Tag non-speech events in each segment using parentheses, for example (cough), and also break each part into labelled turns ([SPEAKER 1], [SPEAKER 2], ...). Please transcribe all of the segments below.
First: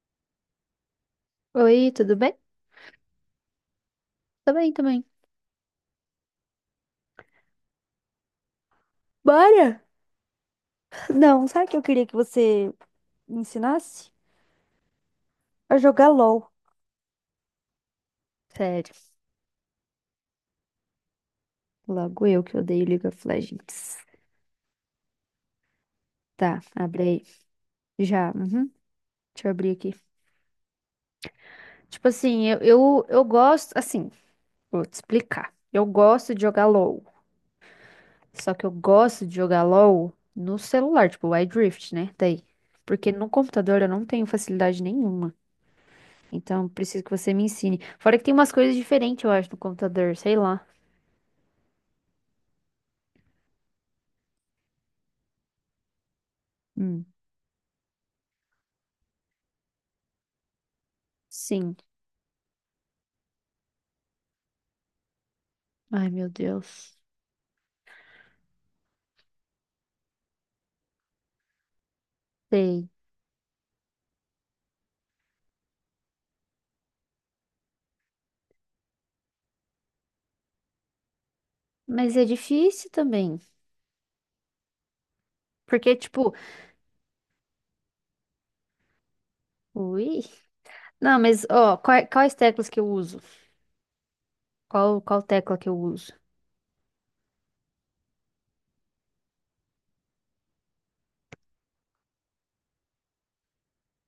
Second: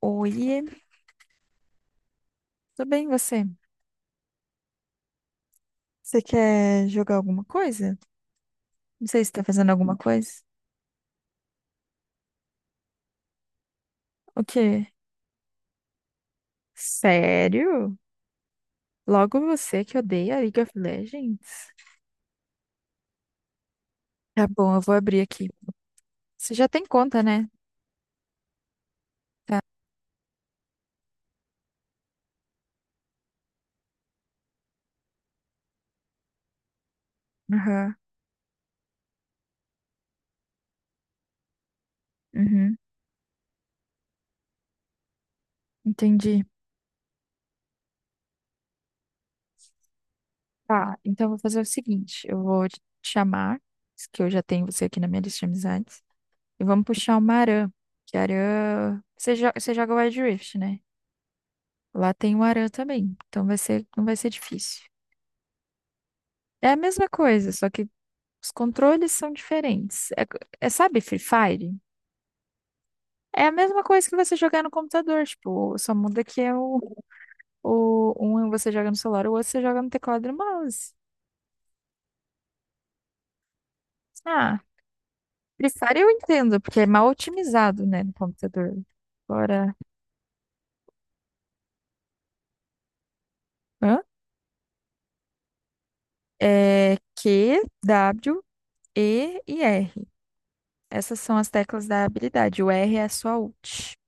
[SPEAKER 1] Oi,
[SPEAKER 2] Oi, tudo bem?
[SPEAKER 1] tudo bem você?
[SPEAKER 2] Tô bem também.
[SPEAKER 1] Você quer jogar alguma coisa? Não sei se tá fazendo
[SPEAKER 2] Bora?
[SPEAKER 1] alguma coisa.
[SPEAKER 2] Não, sabe o que eu queria que você me ensinasse?
[SPEAKER 1] O quê?
[SPEAKER 2] A jogar LOL.
[SPEAKER 1] Sério?
[SPEAKER 2] Sério,
[SPEAKER 1] Logo você que odeia League of Legends?
[SPEAKER 2] logo eu que odeio League of Legends.
[SPEAKER 1] Tá bom, eu vou abrir aqui. Você
[SPEAKER 2] Tá,
[SPEAKER 1] já tem
[SPEAKER 2] abre
[SPEAKER 1] conta,
[SPEAKER 2] aí.
[SPEAKER 1] né?
[SPEAKER 2] Já, uhum. Deixa eu
[SPEAKER 1] Tá.
[SPEAKER 2] abrir aqui. Tipo assim, eu gosto, assim, vou te explicar. Eu gosto de jogar LoL.
[SPEAKER 1] Aham.
[SPEAKER 2] Só que eu gosto de jogar LoL no celular, tipo, o iDrift, né? Daí.
[SPEAKER 1] Uhum.
[SPEAKER 2] Porque no computador eu não tenho facilidade nenhuma.
[SPEAKER 1] Entendi.
[SPEAKER 2] Então, preciso que você me ensine. Fora que tem umas coisas diferentes, eu acho, no computador, sei lá.
[SPEAKER 1] Tá, então eu vou fazer o seguinte: eu vou te chamar, que eu já tenho você aqui na minha lista de amizades, e vamos
[SPEAKER 2] Hum,
[SPEAKER 1] puxar uma Aran. Que Aran. Você, você joga Wild Rift, né?
[SPEAKER 2] sim.
[SPEAKER 1] Lá tem o Aran também, então não vai ser difícil.
[SPEAKER 2] Ai, meu
[SPEAKER 1] É a
[SPEAKER 2] Deus.
[SPEAKER 1] mesma coisa, só que os controles são diferentes. É, sabe, Free Fire?
[SPEAKER 2] Sei.
[SPEAKER 1] É a mesma coisa que você jogar no computador, tipo, só muda que é o um é você joga no celular, o outro você joga no teclado e no mouse.
[SPEAKER 2] Mas é difícil também.
[SPEAKER 1] Ah, Free
[SPEAKER 2] Porque,
[SPEAKER 1] Fire eu
[SPEAKER 2] tipo,
[SPEAKER 1] entendo, porque é mal otimizado, né, no computador. Agora,
[SPEAKER 2] ui. Não, mas, ó, quais teclas que eu uso?
[SPEAKER 1] hã?
[SPEAKER 2] Qual tecla que eu uso?
[SPEAKER 1] É Q, W, E e R. Essas são as teclas da habilidade. O R é a sua ult.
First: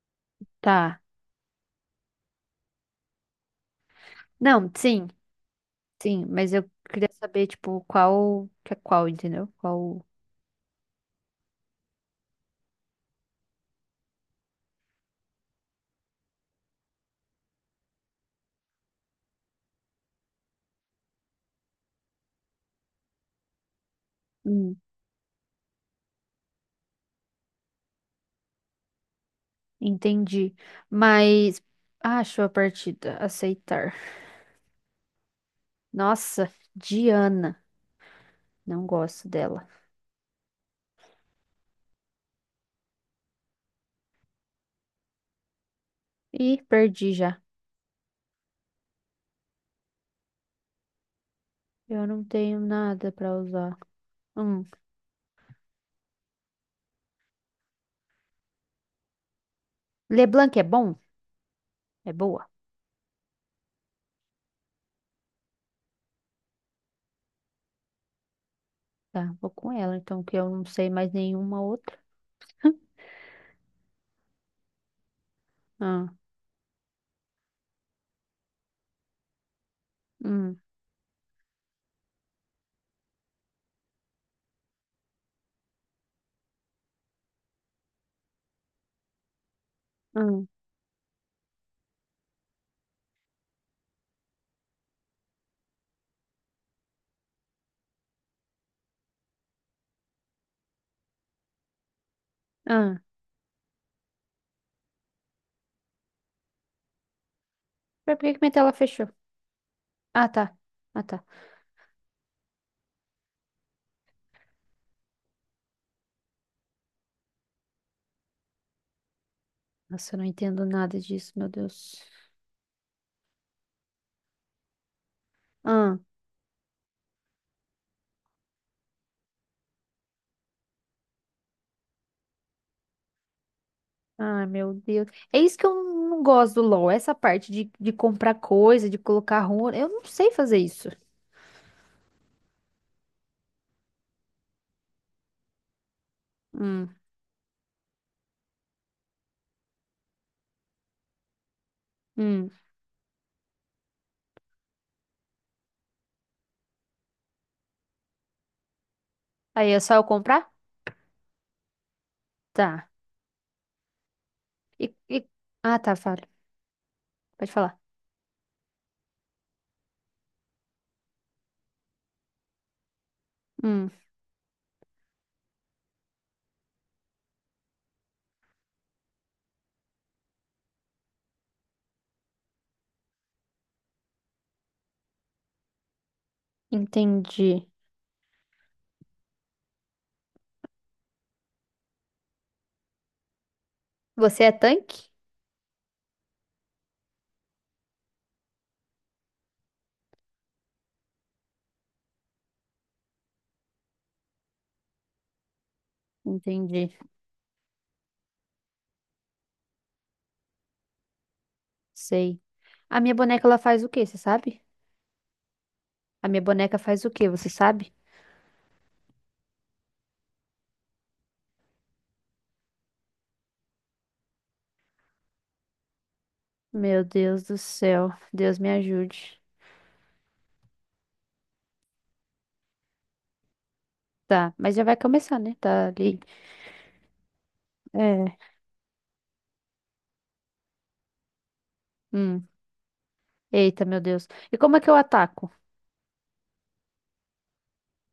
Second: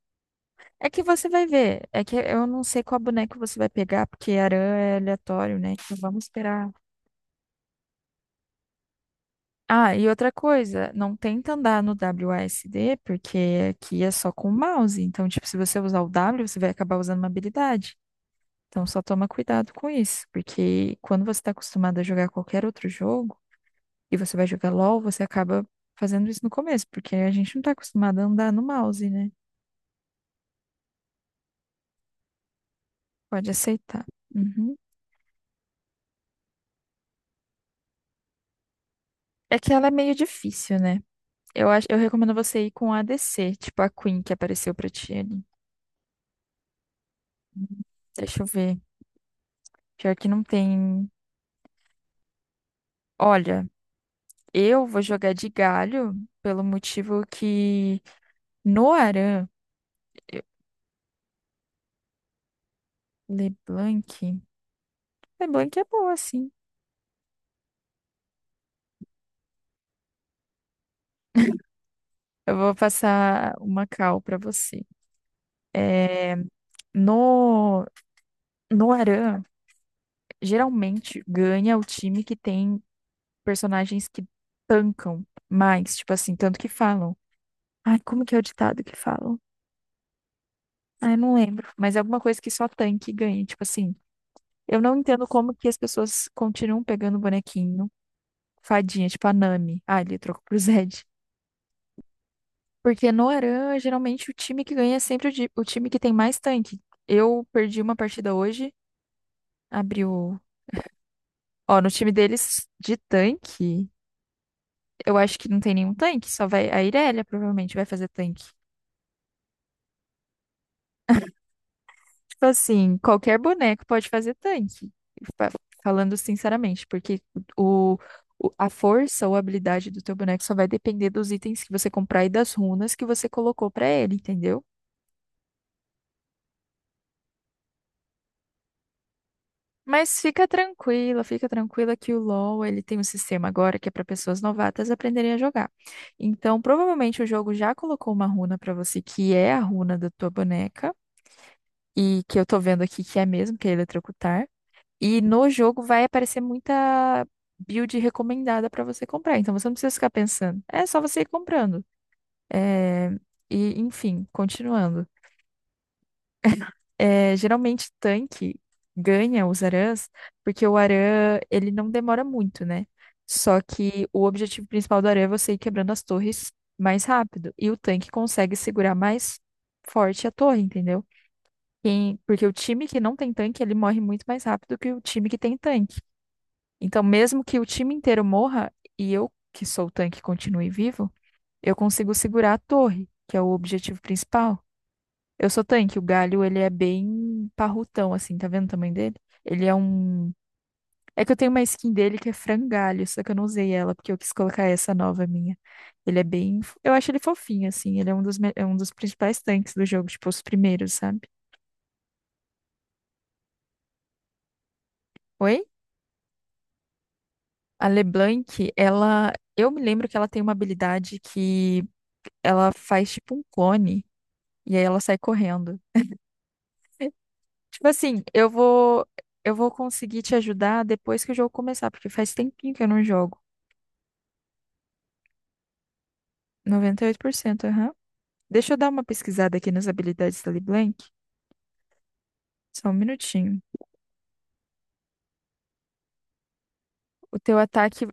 [SPEAKER 1] É
[SPEAKER 2] Tá.
[SPEAKER 1] que você vai ver. É que eu não sei qual boneco você vai pegar, porque Aran
[SPEAKER 2] Não,
[SPEAKER 1] é
[SPEAKER 2] sim,
[SPEAKER 1] aleatório, né? Então vamos
[SPEAKER 2] sim. Mas eu
[SPEAKER 1] esperar.
[SPEAKER 2] queria saber, tipo, qual, que é qual, entendeu?
[SPEAKER 1] Ah,
[SPEAKER 2] Qual.
[SPEAKER 1] e outra coisa, não tenta andar no WASD, porque aqui é só com o mouse. Então, tipo, se você usar o W, você vai acabar usando uma habilidade. Então, só toma cuidado com isso, porque quando você está acostumado a jogar qualquer outro jogo, e você vai jogar
[SPEAKER 2] Hum,
[SPEAKER 1] LOL, você acaba fazendo isso no começo, porque a gente não está acostumado a andar no mouse, né?
[SPEAKER 2] entendi. Mas. Acho a partida.
[SPEAKER 1] Pode
[SPEAKER 2] Aceitar.
[SPEAKER 1] aceitar. Uhum.
[SPEAKER 2] Nossa, Diana. Não gosto
[SPEAKER 1] É
[SPEAKER 2] dela.
[SPEAKER 1] que ela é meio difícil, né? Eu acho, eu recomendo você ir com a DC, tipo a Queen que apareceu pra ti ali.
[SPEAKER 2] Ih, perdi já.
[SPEAKER 1] Hum. Deixa eu ver. Pior que não tem.
[SPEAKER 2] Eu não tenho nada pra
[SPEAKER 1] Olha,
[SPEAKER 2] usar. Hum.
[SPEAKER 1] eu vou jogar de galho pelo motivo que Noaran,
[SPEAKER 2] Leblanc é bom? É boa.
[SPEAKER 1] LeBlanc. LeBlanc é boa, sim.
[SPEAKER 2] Tá, vou com ela, então, que eu não sei mais nenhuma outra.
[SPEAKER 1] Eu vou passar uma cal pra você.
[SPEAKER 2] Ah,
[SPEAKER 1] É, no Noaran,
[SPEAKER 2] hum,
[SPEAKER 1] geralmente ganha o time que tem personagens que tancam mais, tipo assim, tanto que falam. Ai, como que é o ditado que falam?
[SPEAKER 2] hum,
[SPEAKER 1] Ah, eu não lembro, mas é alguma coisa que só tanque ganha. Tipo assim, eu não entendo como que as pessoas continuam pegando bonequinho, fadinha, tipo a Nami. Ah, ele trocou pro Zed.
[SPEAKER 2] ah.
[SPEAKER 1] Porque no Aran, geralmente o time que ganha é sempre o, o time que tem mais tanque. Eu perdi uma
[SPEAKER 2] Mas por
[SPEAKER 1] partida
[SPEAKER 2] que que minha
[SPEAKER 1] hoje,
[SPEAKER 2] tela fechou?
[SPEAKER 1] abri
[SPEAKER 2] Ah,
[SPEAKER 1] o.
[SPEAKER 2] tá. Ah, tá.
[SPEAKER 1] Ó, no time deles de tanque, eu acho que não tem nenhum tanque, só vai. A Irelia provavelmente vai fazer tanque.
[SPEAKER 2] Nossa, eu não entendo nada disso, meu Deus.
[SPEAKER 1] Tipo assim, qualquer boneco pode fazer tanque. Fa-
[SPEAKER 2] Ah,
[SPEAKER 1] Falando sinceramente, porque o, a força ou habilidade do teu boneco só vai depender dos itens que você comprar e das runas que você colocou pra ele,
[SPEAKER 2] ah,
[SPEAKER 1] entendeu?
[SPEAKER 2] meu Deus. É isso que eu não gosto do LoL, essa parte de comprar coisa, de colocar runa. Eu não
[SPEAKER 1] Mas
[SPEAKER 2] sei fazer isso.
[SPEAKER 1] fica tranquila que o LoL, ele tem um sistema agora que é para pessoas novatas aprenderem a jogar. Então,
[SPEAKER 2] Hum,
[SPEAKER 1] provavelmente o jogo já colocou uma runa pra você que é a runa da tua boneca e que eu
[SPEAKER 2] hum.
[SPEAKER 1] tô vendo aqui que é mesmo, que é eletrocutar. E no jogo vai aparecer muita build recomendada para você comprar. Então você
[SPEAKER 2] Aí
[SPEAKER 1] não
[SPEAKER 2] é
[SPEAKER 1] precisa
[SPEAKER 2] só eu
[SPEAKER 1] ficar
[SPEAKER 2] comprar?
[SPEAKER 1] pensando. É só você ir comprando.
[SPEAKER 2] Tá.
[SPEAKER 1] É, Enfim, continuando.
[SPEAKER 2] E... Ah, tá, fala.
[SPEAKER 1] É,
[SPEAKER 2] Pode falar.
[SPEAKER 1] geralmente tanque ganha os Arãs, porque o Arã, ele não demora muito, né? Só
[SPEAKER 2] Hum,
[SPEAKER 1] que o objetivo principal do Arã é você ir quebrando as torres mais rápido. E o tanque consegue segurar mais forte a torre, entendeu? Porque o time que não tem tanque, ele morre muito mais rápido que o time que tem tanque. Então, mesmo que o
[SPEAKER 2] entendi.
[SPEAKER 1] time inteiro morra e eu, que sou o tanque, continue vivo, eu consigo segurar a torre, que é o objetivo
[SPEAKER 2] Você é
[SPEAKER 1] principal.
[SPEAKER 2] tanque?
[SPEAKER 1] Eu sou tanque, o galho, ele é bem parrutão, assim, tá vendo o tamanho dele? Ele é um. É que eu tenho uma skin dele que é frangalho, só que eu não usei ela, porque eu quis colocar essa nova minha. Ele é bem.
[SPEAKER 2] Entendi.
[SPEAKER 1] Eu acho ele fofinho, assim. Ele é um dos, é um dos principais tanques do jogo, tipo, os primeiros, sabe?
[SPEAKER 2] Sei. A minha boneca, ela faz o quê, você sabe?
[SPEAKER 1] Oi?
[SPEAKER 2] A minha boneca faz o quê, você
[SPEAKER 1] A
[SPEAKER 2] sabe?
[SPEAKER 1] LeBlanc, ela. Eu me lembro que ela tem uma habilidade que ela faz tipo um clone. E aí ela sai correndo.
[SPEAKER 2] Meu
[SPEAKER 1] É,
[SPEAKER 2] Deus do
[SPEAKER 1] tipo
[SPEAKER 2] céu.
[SPEAKER 1] assim, eu
[SPEAKER 2] Deus me
[SPEAKER 1] vou
[SPEAKER 2] ajude.
[SPEAKER 1] eu vou conseguir te ajudar depois que o jogo começar, porque faz tempinho que eu não jogo.
[SPEAKER 2] Tá, mas já vai começar, né? Tá ali.
[SPEAKER 1] 98%, aham.
[SPEAKER 2] É.
[SPEAKER 1] Deixa eu dar uma pesquisada aqui nas habilidades da LeBlanc.
[SPEAKER 2] Hum.
[SPEAKER 1] Só um minutinho.
[SPEAKER 2] Eita, meu Deus. E como é que eu ataco?
[SPEAKER 1] O teu ataque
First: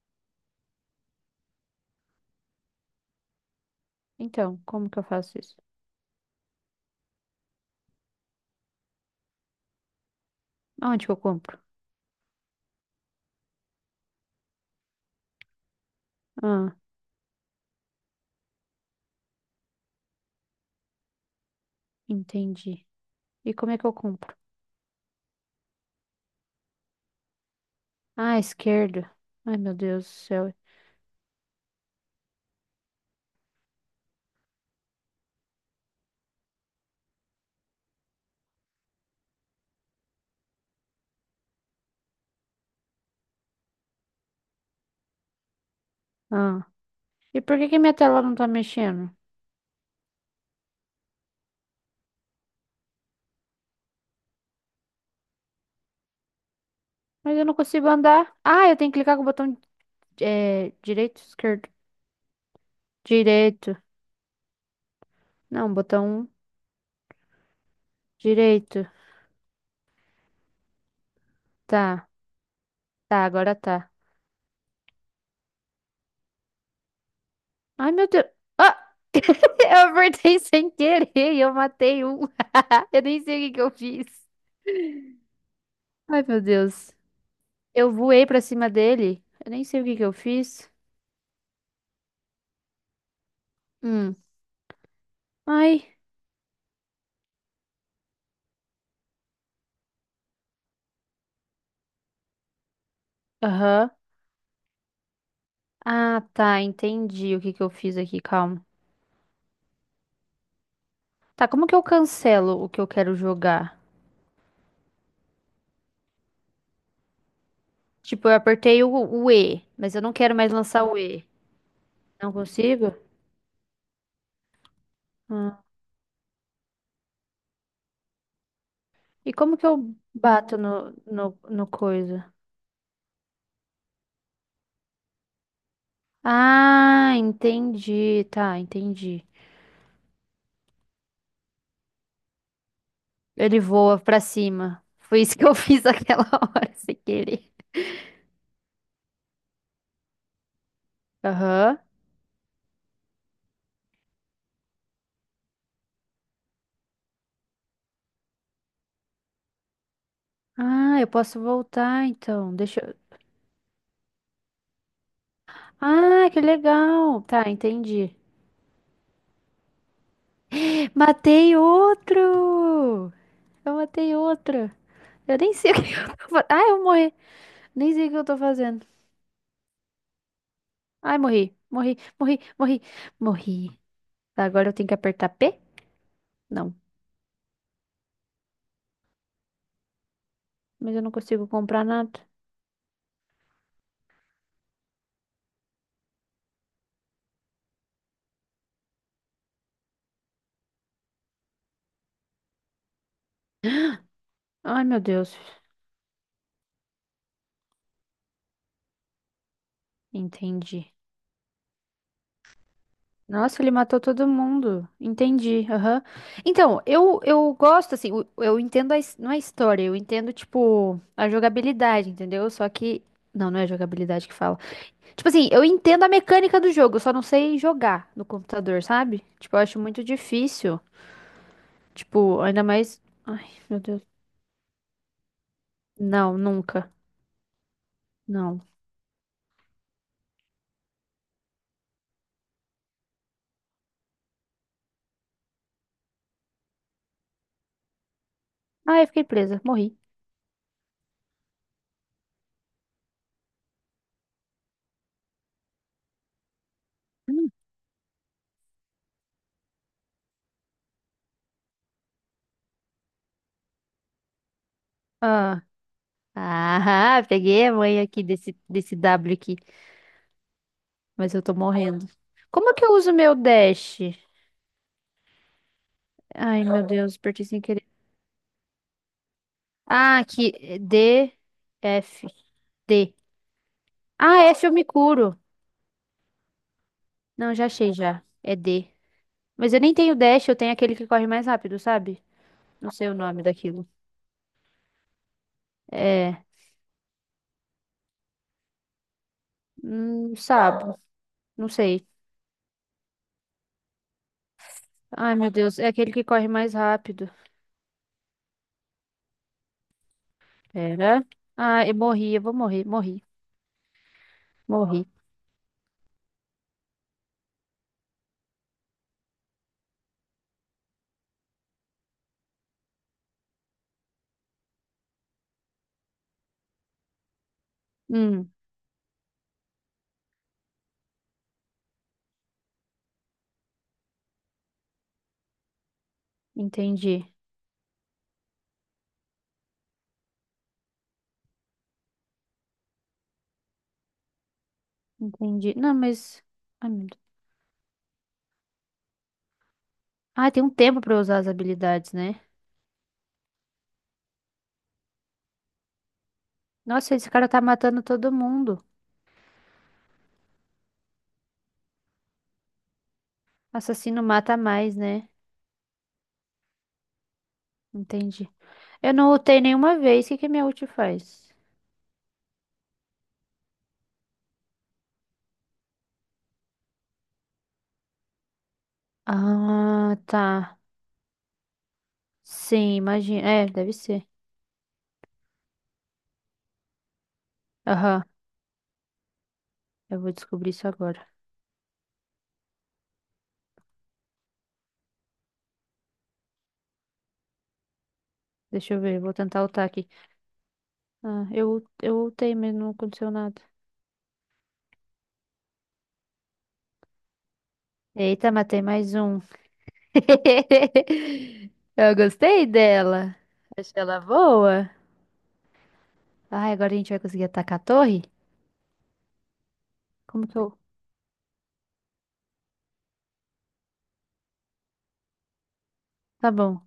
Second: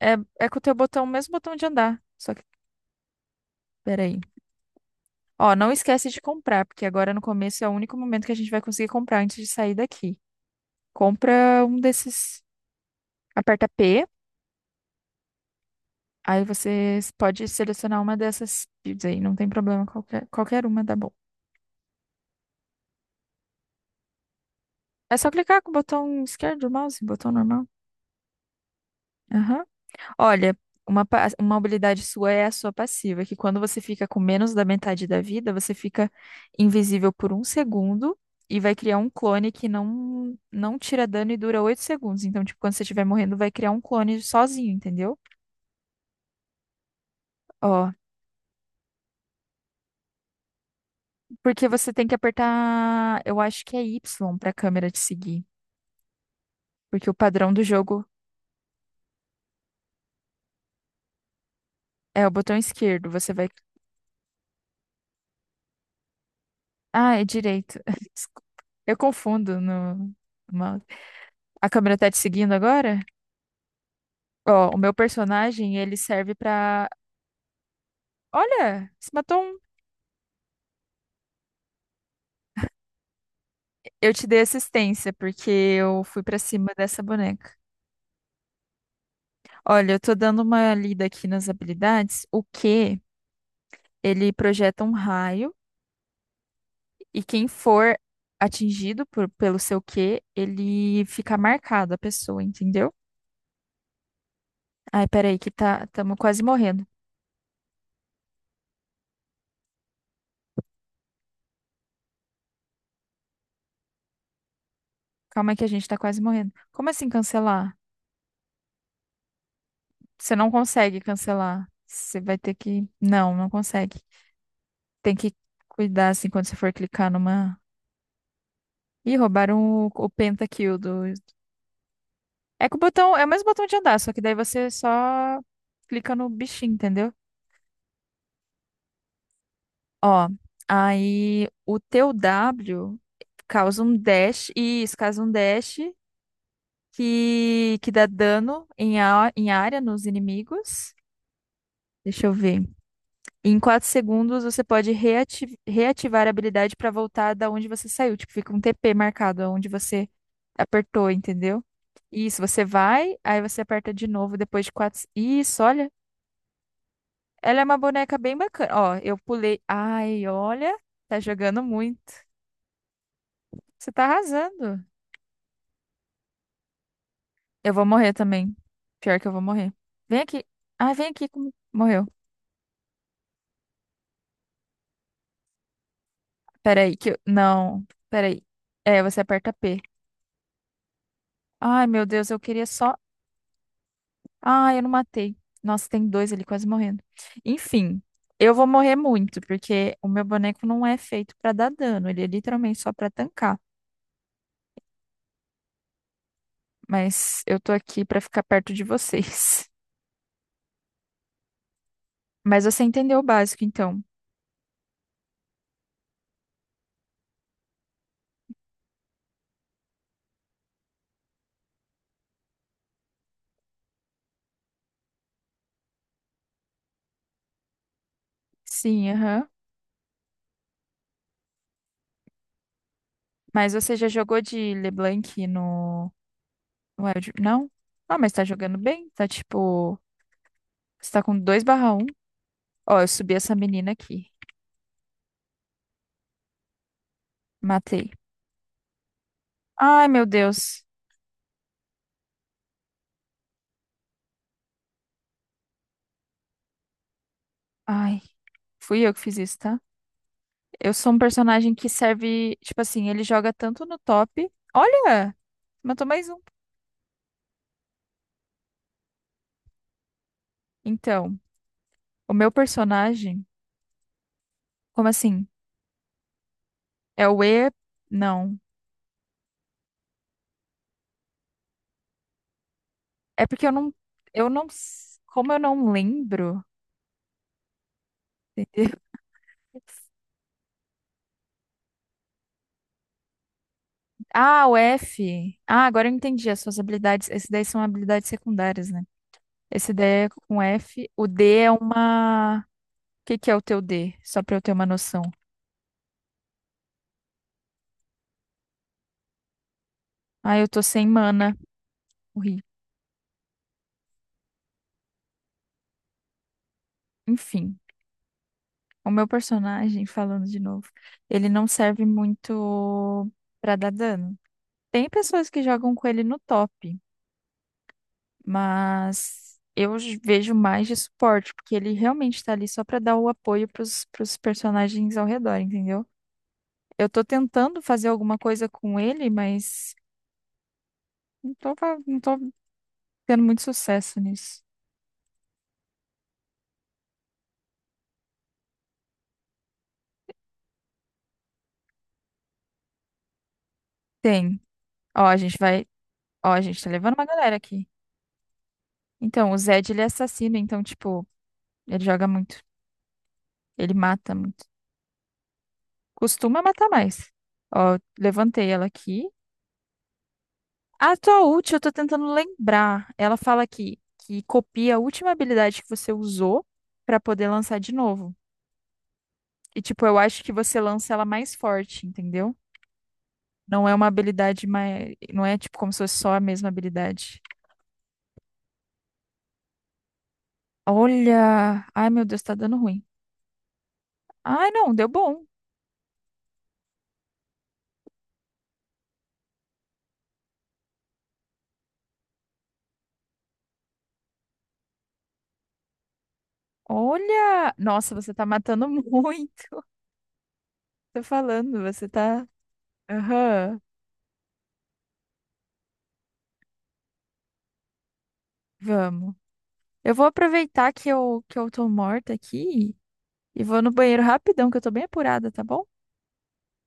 [SPEAKER 1] é, é com o teu botão, o mesmo botão de andar. Só que, peraí.
[SPEAKER 2] Então, como que eu faço
[SPEAKER 1] Ó,
[SPEAKER 2] isso?
[SPEAKER 1] não esquece de comprar, porque agora no começo é o único momento que a gente vai conseguir comprar antes de sair daqui.
[SPEAKER 2] Onde que eu compro?
[SPEAKER 1] Compra um desses. Aperta P. Aí
[SPEAKER 2] Ah,
[SPEAKER 1] você pode selecionar uma dessas fields aí, não tem problema, qualquer uma dá bom.
[SPEAKER 2] entendi. E como é que eu compro?
[SPEAKER 1] É só clicar com o botão esquerdo do mouse, botão normal.
[SPEAKER 2] Ah, esquerda. Ai,
[SPEAKER 1] Aham.
[SPEAKER 2] meu Deus do céu.
[SPEAKER 1] Olha, uma habilidade sua é a sua passiva, que quando você fica com menos da metade da vida, você fica invisível por um segundo e vai criar um clone que não, não tira dano e dura 8 segundos. Então, tipo, quando você estiver morrendo, vai criar um clone sozinho, entendeu?
[SPEAKER 2] Ah. E por que que
[SPEAKER 1] Ó,
[SPEAKER 2] minha tela não tá mexendo?
[SPEAKER 1] porque você tem que apertar, eu acho que é Y pra câmera te seguir. Porque o
[SPEAKER 2] Mas eu
[SPEAKER 1] padrão
[SPEAKER 2] não
[SPEAKER 1] do
[SPEAKER 2] consigo
[SPEAKER 1] jogo.
[SPEAKER 2] andar. Ah, eu tenho que clicar com o botão, é, direito, esquerdo.
[SPEAKER 1] É o botão esquerdo, você vai.
[SPEAKER 2] Direito. Não, botão
[SPEAKER 1] Ah, é direito. (laughs) Desculpa.
[SPEAKER 2] direito.
[SPEAKER 1] Eu confundo no mouse. A câmera
[SPEAKER 2] Tá.
[SPEAKER 1] tá te seguindo agora?
[SPEAKER 2] Tá, agora tá.
[SPEAKER 1] Ó, o meu personagem, ele serve pra.
[SPEAKER 2] Ai, meu Deus. Ah!
[SPEAKER 1] Olha, você matou um.
[SPEAKER 2] (laughs) Eu apertei sem querer e eu matei um. (laughs) Eu nem sei o que que eu fiz.
[SPEAKER 1] Eu te dei assistência, porque eu fui
[SPEAKER 2] Ai,
[SPEAKER 1] pra
[SPEAKER 2] meu
[SPEAKER 1] cima
[SPEAKER 2] Deus.
[SPEAKER 1] dessa boneca.
[SPEAKER 2] Eu voei pra cima dele. Eu nem sei o
[SPEAKER 1] Olha,
[SPEAKER 2] que
[SPEAKER 1] eu
[SPEAKER 2] que eu
[SPEAKER 1] tô dando
[SPEAKER 2] fiz.
[SPEAKER 1] uma lida aqui nas habilidades. O Q,
[SPEAKER 2] Hum.
[SPEAKER 1] ele projeta um raio,
[SPEAKER 2] Ai.
[SPEAKER 1] e quem for atingido pelo seu Q, ele fica marcado, a pessoa, entendeu?
[SPEAKER 2] Aham.
[SPEAKER 1] Ai, peraí, que tá, estamos
[SPEAKER 2] Ah,
[SPEAKER 1] quase
[SPEAKER 2] tá.
[SPEAKER 1] morrendo.
[SPEAKER 2] Entendi o que que eu fiz aqui. Calma. Tá, como que eu cancelo o que eu quero jogar?
[SPEAKER 1] Calma aí que a gente tá quase morrendo. Como assim cancelar?
[SPEAKER 2] Tipo, eu apertei o E, mas eu não
[SPEAKER 1] Você
[SPEAKER 2] quero
[SPEAKER 1] não
[SPEAKER 2] mais lançar o
[SPEAKER 1] consegue
[SPEAKER 2] E.
[SPEAKER 1] cancelar. Você
[SPEAKER 2] Não
[SPEAKER 1] vai ter que.
[SPEAKER 2] consigo?
[SPEAKER 1] Não, não consegue. Tem que
[SPEAKER 2] Hum.
[SPEAKER 1] cuidar assim quando você for clicar numa. Ih,
[SPEAKER 2] E como
[SPEAKER 1] roubaram
[SPEAKER 2] que
[SPEAKER 1] o,
[SPEAKER 2] eu
[SPEAKER 1] o
[SPEAKER 2] bato
[SPEAKER 1] pentakill
[SPEAKER 2] no,
[SPEAKER 1] do.
[SPEAKER 2] no, no coisa?
[SPEAKER 1] É que o botão. É o mesmo botão de andar, só que daí você só clica no bichinho, entendeu?
[SPEAKER 2] Ah, entendi. Tá, entendi.
[SPEAKER 1] Ó, aí o teu W
[SPEAKER 2] Ele
[SPEAKER 1] causa um
[SPEAKER 2] voa pra
[SPEAKER 1] dash.
[SPEAKER 2] cima.
[SPEAKER 1] Isso,
[SPEAKER 2] Foi
[SPEAKER 1] causa um
[SPEAKER 2] isso que eu (laughs)
[SPEAKER 1] dash
[SPEAKER 2] fiz aquela hora, sem querer.
[SPEAKER 1] que dá dano em, a, em área nos inimigos.
[SPEAKER 2] Aham.
[SPEAKER 1] Deixa eu ver. Em 4 segundos, você pode reativar a habilidade para voltar da onde você saiu. Tipo, fica um TP marcado onde você
[SPEAKER 2] Ah, eu
[SPEAKER 1] apertou,
[SPEAKER 2] posso
[SPEAKER 1] entendeu?
[SPEAKER 2] voltar
[SPEAKER 1] Isso,
[SPEAKER 2] então.
[SPEAKER 1] você
[SPEAKER 2] Deixa eu.
[SPEAKER 1] vai, aí você aperta de novo depois de 4. Isso, olha.
[SPEAKER 2] Ah, que legal. Tá,
[SPEAKER 1] Ela é uma
[SPEAKER 2] entendi.
[SPEAKER 1] boneca bem bacana. Ó, eu pulei. Ai, olha. Tá
[SPEAKER 2] Matei
[SPEAKER 1] jogando muito.
[SPEAKER 2] outro! Eu
[SPEAKER 1] Você tá
[SPEAKER 2] matei outro.
[SPEAKER 1] arrasando.
[SPEAKER 2] Eu nem sei o que (laughs) eu tô fazendo. Ah, eu morri.
[SPEAKER 1] Eu vou
[SPEAKER 2] Nem sei o
[SPEAKER 1] morrer
[SPEAKER 2] que eu tô
[SPEAKER 1] também.
[SPEAKER 2] fazendo.
[SPEAKER 1] Pior que eu vou morrer. Vem aqui. Ah, vem
[SPEAKER 2] Ai,
[SPEAKER 1] aqui
[SPEAKER 2] morri.
[SPEAKER 1] comigo.
[SPEAKER 2] Morri,
[SPEAKER 1] Morreu.
[SPEAKER 2] morri, morri, morri. Tá, agora eu tenho que apertar P? Não.
[SPEAKER 1] Peraí, que eu. Não. Peraí. É, você aperta P.
[SPEAKER 2] Mas eu não consigo comprar
[SPEAKER 1] Ai, meu
[SPEAKER 2] nada.
[SPEAKER 1] Deus, eu queria só. Ah, eu não matei. Nossa, tem dois ali quase morrendo. Enfim, eu vou morrer muito, porque o meu boneco não é feito pra dar dano. Ele é literalmente só pra tancar.
[SPEAKER 2] Ai, meu Deus.
[SPEAKER 1] Mas eu tô aqui pra ficar perto de vocês.
[SPEAKER 2] Entendi.
[SPEAKER 1] (laughs) Mas você entendeu o
[SPEAKER 2] Nossa,
[SPEAKER 1] básico,
[SPEAKER 2] ele matou
[SPEAKER 1] então?
[SPEAKER 2] todo mundo. Entendi. Aham. Então, eu gosto, assim, eu entendo a, his- não a história, eu entendo, tipo, a jogabilidade, entendeu? Só que. Não, não é jogabilidade que fala. Tipo assim, eu entendo a mecânica do jogo, eu só não sei jogar no computador,
[SPEAKER 1] Sim,
[SPEAKER 2] sabe?
[SPEAKER 1] aham.
[SPEAKER 2] Tipo, eu acho muito difícil. Tipo, ainda mais. Ai,
[SPEAKER 1] Mas
[SPEAKER 2] meu
[SPEAKER 1] você
[SPEAKER 2] Deus.
[SPEAKER 1] já jogou de LeBlanc no
[SPEAKER 2] Não, nunca.
[SPEAKER 1] no Wild? Não? Ah, mas tá
[SPEAKER 2] Não.
[SPEAKER 1] jogando bem? Tá tipo. Você tá com 2/1? Ó, eu subi essa menina aqui. Matei.
[SPEAKER 2] Ah, eu fiquei presa, morri.
[SPEAKER 1] Ai, meu Deus. Ai, fui eu que fiz isso, tá? Eu sou um personagem que serve, tipo assim, ele joga tanto no top. Olha,
[SPEAKER 2] Ah,
[SPEAKER 1] matou mais um.
[SPEAKER 2] ah, (laughs) peguei a mãe aqui desse W aqui. Mas
[SPEAKER 1] Então,
[SPEAKER 2] eu tô morrendo.
[SPEAKER 1] o meu
[SPEAKER 2] Como é que eu uso meu
[SPEAKER 1] personagem.
[SPEAKER 2] dash?
[SPEAKER 1] Como assim?
[SPEAKER 2] Ai, meu Deus,
[SPEAKER 1] É o
[SPEAKER 2] apertei sem
[SPEAKER 1] E?
[SPEAKER 2] querer.
[SPEAKER 1] Não.
[SPEAKER 2] Ah, aqui, é D, F, D.
[SPEAKER 1] É porque
[SPEAKER 2] Ah,
[SPEAKER 1] eu não,
[SPEAKER 2] F eu me
[SPEAKER 1] s-
[SPEAKER 2] curo.
[SPEAKER 1] como eu não lembro.
[SPEAKER 2] Não, já achei já. É D.
[SPEAKER 1] Entendeu?
[SPEAKER 2] Mas eu nem tenho
[SPEAKER 1] (laughs)
[SPEAKER 2] dash, eu tenho aquele que corre mais rápido, sabe? Não sei o nome daquilo.
[SPEAKER 1] Ah, o F. Ah, agora eu
[SPEAKER 2] É,
[SPEAKER 1] entendi as suas habilidades. Esse daí são habilidades secundárias, né? Esse daí é com
[SPEAKER 2] sabo,
[SPEAKER 1] F. O D
[SPEAKER 2] não
[SPEAKER 1] é
[SPEAKER 2] sei.
[SPEAKER 1] uma. O que que é o teu D? Só pra eu ter uma noção.
[SPEAKER 2] Ai, meu Deus, é aquele que corre mais rápido.
[SPEAKER 1] Ah, eu tô sem
[SPEAKER 2] Pera.
[SPEAKER 1] mana.
[SPEAKER 2] Ah, eu morri, eu vou
[SPEAKER 1] Morri.
[SPEAKER 2] morrer, morri, morri.
[SPEAKER 1] Enfim. O meu personagem, falando de novo, ele não serve muito pra dar dano. Tem pessoas que jogam com ele no top,
[SPEAKER 2] Hum,
[SPEAKER 1] mas eu vejo mais de suporte, porque ele realmente tá ali só pra dar o apoio pros personagens ao redor, entendeu? Eu tô
[SPEAKER 2] entendi,
[SPEAKER 1] tentando fazer alguma coisa com ele, mas não tô tendo muito sucesso nisso.
[SPEAKER 2] entendi. Não, mas... Ai, meu Deus. Ah, tem um tempo pra eu usar as habilidades, né?
[SPEAKER 1] Tem. Ó, a gente vai. Ó, a gente tá levando
[SPEAKER 2] Nossa,
[SPEAKER 1] uma
[SPEAKER 2] esse cara
[SPEAKER 1] galera
[SPEAKER 2] tá
[SPEAKER 1] aqui.
[SPEAKER 2] matando todo mundo.
[SPEAKER 1] Então, o Zed, ele é assassino, então, tipo, ele joga muito. Ele
[SPEAKER 2] Assassino
[SPEAKER 1] mata.
[SPEAKER 2] mata mais, né?
[SPEAKER 1] Costuma matar mais. Ó,
[SPEAKER 2] Entendi.
[SPEAKER 1] levantei ela
[SPEAKER 2] Eu
[SPEAKER 1] aqui.
[SPEAKER 2] não ultei nenhuma vez. O que que minha ult
[SPEAKER 1] A tua
[SPEAKER 2] faz?
[SPEAKER 1] ult, eu tô tentando lembrar. Ela fala aqui que copia a última habilidade que você usou pra poder lançar de novo. E, tipo,
[SPEAKER 2] Ah,
[SPEAKER 1] eu acho que
[SPEAKER 2] tá.
[SPEAKER 1] você lança ela mais forte, entendeu?
[SPEAKER 2] Sim, imagina. É,
[SPEAKER 1] Não
[SPEAKER 2] deve
[SPEAKER 1] é uma
[SPEAKER 2] ser.
[SPEAKER 1] habilidade mais. Não é, tipo, como se fosse só a mesma habilidade.
[SPEAKER 2] Aham, eu vou descobrir isso agora.
[SPEAKER 1] Olha! Ai, meu Deus, tá dando ruim. Ai, não, deu bom.
[SPEAKER 2] Deixa eu ver, vou tentar ultar aqui. Ah, eu ultei, mas não aconteceu nada.
[SPEAKER 1] Olha! Nossa, você tá
[SPEAKER 2] Eita, matei
[SPEAKER 1] matando
[SPEAKER 2] mais um.
[SPEAKER 1] muito.
[SPEAKER 2] (laughs)
[SPEAKER 1] (laughs) Tô falando, você
[SPEAKER 2] Eu
[SPEAKER 1] tá.
[SPEAKER 2] gostei dela.
[SPEAKER 1] Aham.
[SPEAKER 2] Achei ela boa. Ai, agora a gente vai conseguir atacar a torre?
[SPEAKER 1] Vamos. Eu vou
[SPEAKER 2] Como que eu...
[SPEAKER 1] aproveitar que eu tô morta aqui e vou no banheiro rapidão, que eu tô bem apurada, tá bom?
[SPEAKER 2] Tá bom.